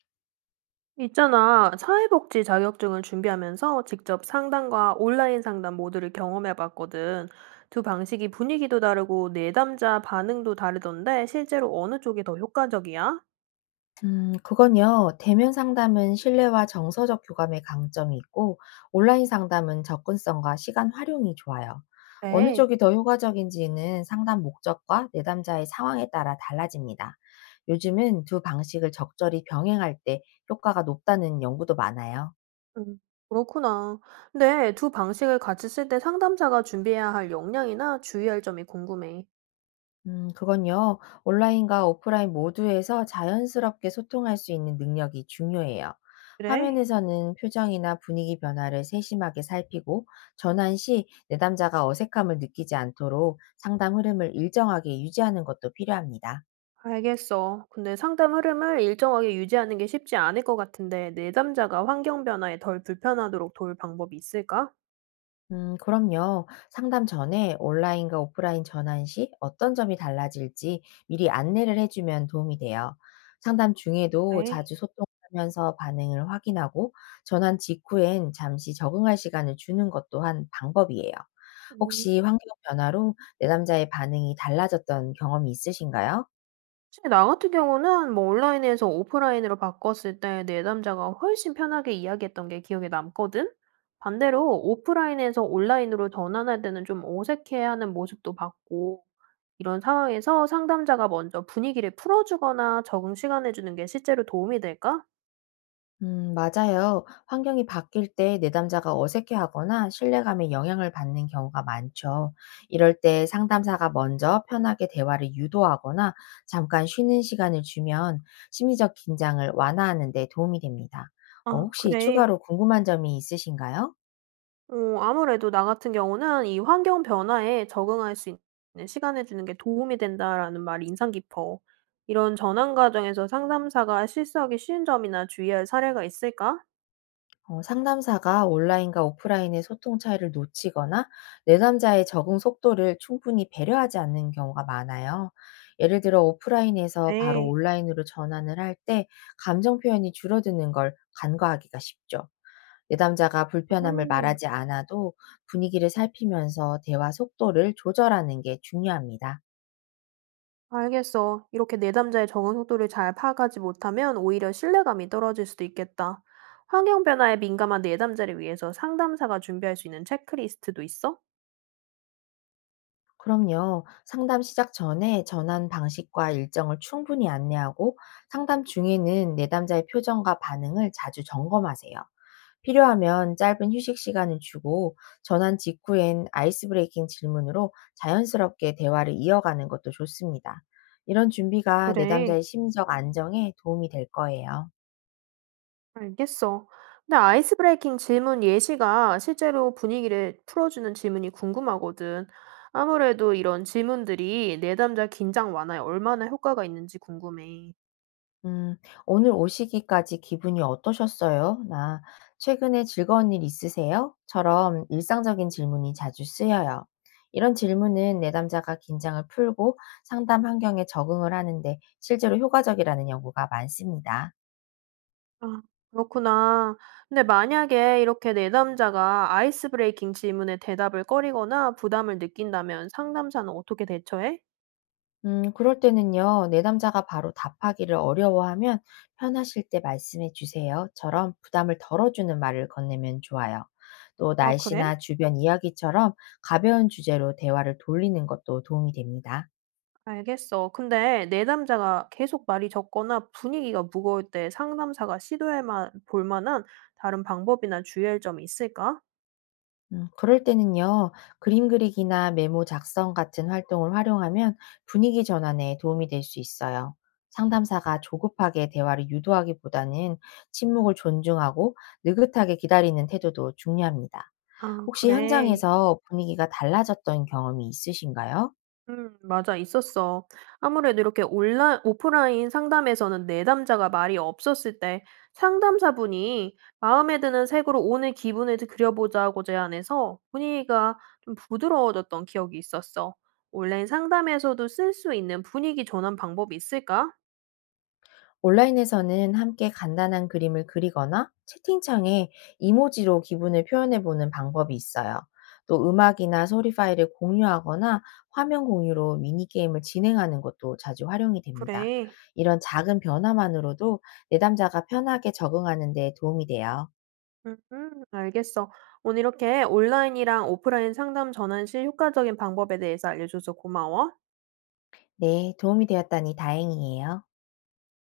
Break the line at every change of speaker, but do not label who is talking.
있잖아, 사회복지 자격증을 준비하면서 직접 상담과 온라인 상담 모두를 경험해 봤거든. 두 방식이 분위기도 다르고 내담자 반응도 다르던데 실제로 어느 쪽이 더 효과적이야?
그건요. 대면 상담은 신뢰와 정서적 교감의 강점이 있고, 온라인 상담은 접근성과 시간 활용이 좋아요. 어느
네.
쪽이 더 효과적인지는 상담 목적과 내담자의 상황에 따라 달라집니다. 요즘은 두 방식을 적절히 병행할 때 효과가 높다는 연구도 많아요.
음, 그렇구나. 근데 두 방식을 같이 쓸 때 상담자가 준비해야 할 역량이나 주의할 점이 궁금해.
그건요. 온라인과 오프라인 모두에서 자연스럽게 소통할 수 있는 능력이 중요해요.
그래?
화면에서는 표정이나 분위기 변화를 세심하게 살피고 전환 시 내담자가 어색함을 느끼지 않도록 상담 흐름을 일정하게 유지하는 것도 필요합니다.
알겠어. 근데 상담 흐름을 일정하게 유지하는 게 쉽지 않을 것 같은데 내담자가 환경 변화에 덜 불편하도록 도울 방법이 있을까?
그럼요. 상담 전에 온라인과 오프라인 전환 시 어떤 점이 달라질지 미리 안내를 해주면 도움이 돼요. 상담 중에도
네.
자주 소통하면서 반응을 확인하고 전환 직후엔 잠시 적응할 시간을 주는 것 또한 방법이에요.
음,
혹시 환경 변화로 내남자의 반응이 달라졌던 경험이 있으신가요?
사실 나 같은 경우는 뭐 온라인에서 오프라인으로 바꿨을 때 내담자가 훨씬 편하게 이야기했던 게 기억에 남거든? 반대로 오프라인에서 온라인으로 전환할 때는 좀 어색해하는 모습도 봤고, 이런 상황에서 상담자가 먼저 분위기를 풀어주거나 적응 시간 해주는 게 실제로 도움이 될까?
맞아요. 환경이 바뀔 때 내담자가 어색해하거나 신뢰감에 영향을 받는 경우가 많죠. 이럴 때 상담사가 먼저 편하게 대화를 유도하거나 잠깐 쉬는 시간을 주면 심리적 긴장을 완화하는 데 도움이 됩니다.
아,
혹시
그래.
추가로 궁금한 점이 있으신가요?
어 아무래도 나 같은 경우는 "이 환경 변화에 적응할 수 있는 시간을 주는 게 도움이 된다."라는 말이 인상 깊어. 이런 전환 과정에서 상담사가 실수하기 쉬운 점이나 주의할 사례가 있을까?
상담사가 온라인과 오프라인의 소통 차이를 놓치거나 내담자의 적응 속도를 충분히 배려하지 않는 경우가 많아요. 예를 들어 오프라인에서 바로
네.
온라인으로 전환을 할 때 감정 표현이 줄어드는 걸 간과하기가 쉽죠. 내담자가 불편함을
음.
말하지 않아도 분위기를 살피면서 대화 속도를 조절하는 게 중요합니다.
알겠어. 이렇게 내담자의 적응 속도를 잘 파악하지 못하면 오히려 신뢰감이 떨어질 수도 있겠다. 환경 변화에 민감한 내담자를 위해서 상담사가 준비할 수 있는 체크리스트도 있어?
그럼요. 상담 시작 전에 전환 방식과 일정을 충분히 안내하고 상담 중에는 내담자의 표정과 반응을 자주 점검하세요. 필요하면 짧은 휴식 시간을 주고 전환 직후엔 아이스 브레이킹 질문으로 자연스럽게 대화를 이어가는 것도 좋습니다. 이런 준비가
그래.
내담자의 심리적 안정에 도움이 될 거예요.
알겠어. 근데 아이스 브레이킹 질문 예시가 실제로 분위기를 풀어주는 질문이 궁금하거든. 아무래도 이런 질문들이 내담자 긴장 완화에 얼마나 효과가 있는지 궁금해.
음, 오늘 오시기까지 기분이 어떠셨어요? 나 최근에 즐거운 일 있으세요? 처럼 일상적인 질문이 자주 쓰여요. 이런 질문은 내담자가 긴장을 풀고 상담 환경에 적응을 하는데 실제로 효과적이라는 연구가 많습니다.
아, 그렇구나. 근데 만약에 이렇게 내담자가 아이스 브레이킹 질문에 대답을 꺼리거나 부담을 느낀다면 상담사는 어떻게 대처해?
그럴 때는요, 내담자가 바로 답하기를 어려워하면 편하실 때 말씀해 주세요.처럼 부담을 덜어주는 말을 건네면 좋아요. 또
아, 그래?
날씨나 주변 이야기처럼 가벼운 주제로 대화를 돌리는 것도 도움이 됩니다.
알겠어. 근데 내담자가 계속 말이 적거나 분위기가 무거울 때 상담사가 볼 만한 다른 방법이나 주의할 점이 있을까?
그럴 때는요, 그림 그리기나 메모 작성 같은 활동을 활용하면 분위기 전환에 도움이 될 수 있어요. 상담사가 조급하게 대화를 유도하기보다는 침묵을 존중하고 느긋하게 기다리는 태도도 중요합니다.
아,
혹시
그래.
현장에서 분위기가 달라졌던 경험이 있으신가요?
맞아, 있었어. 아무래도 이렇게 온라인, 오프라인 상담에서는 내담자가 말이 없었을 때 상담사분이 마음에 드는 색으로 오늘 기분을 그려보자고 제안해서 분위기가 좀 부드러워졌던 기억이 있었어. 온라인 상담에서도 쓸 수 있는 분위기 전환 방법이 있을까?
온라인에서는 함께 간단한 그림을 그리거나 채팅창에 이모지로 기분을 표현해 보는 방법이 있어요. 또 음악이나 소리 파일을 공유하거나 화면 공유로 미니게임을 진행하는 것도 자주 활용이 됩니다.
그래.
이런 작은 변화만으로도 내담자가 편하게 적응하는 데 도움이 돼요.
알겠어. 오늘 이렇게 온라인이랑 오프라인 상담 전환 시 효과적인 방법에 대해서 알려줘서 고마워.
네, 도움이 되었다니 다행이에요.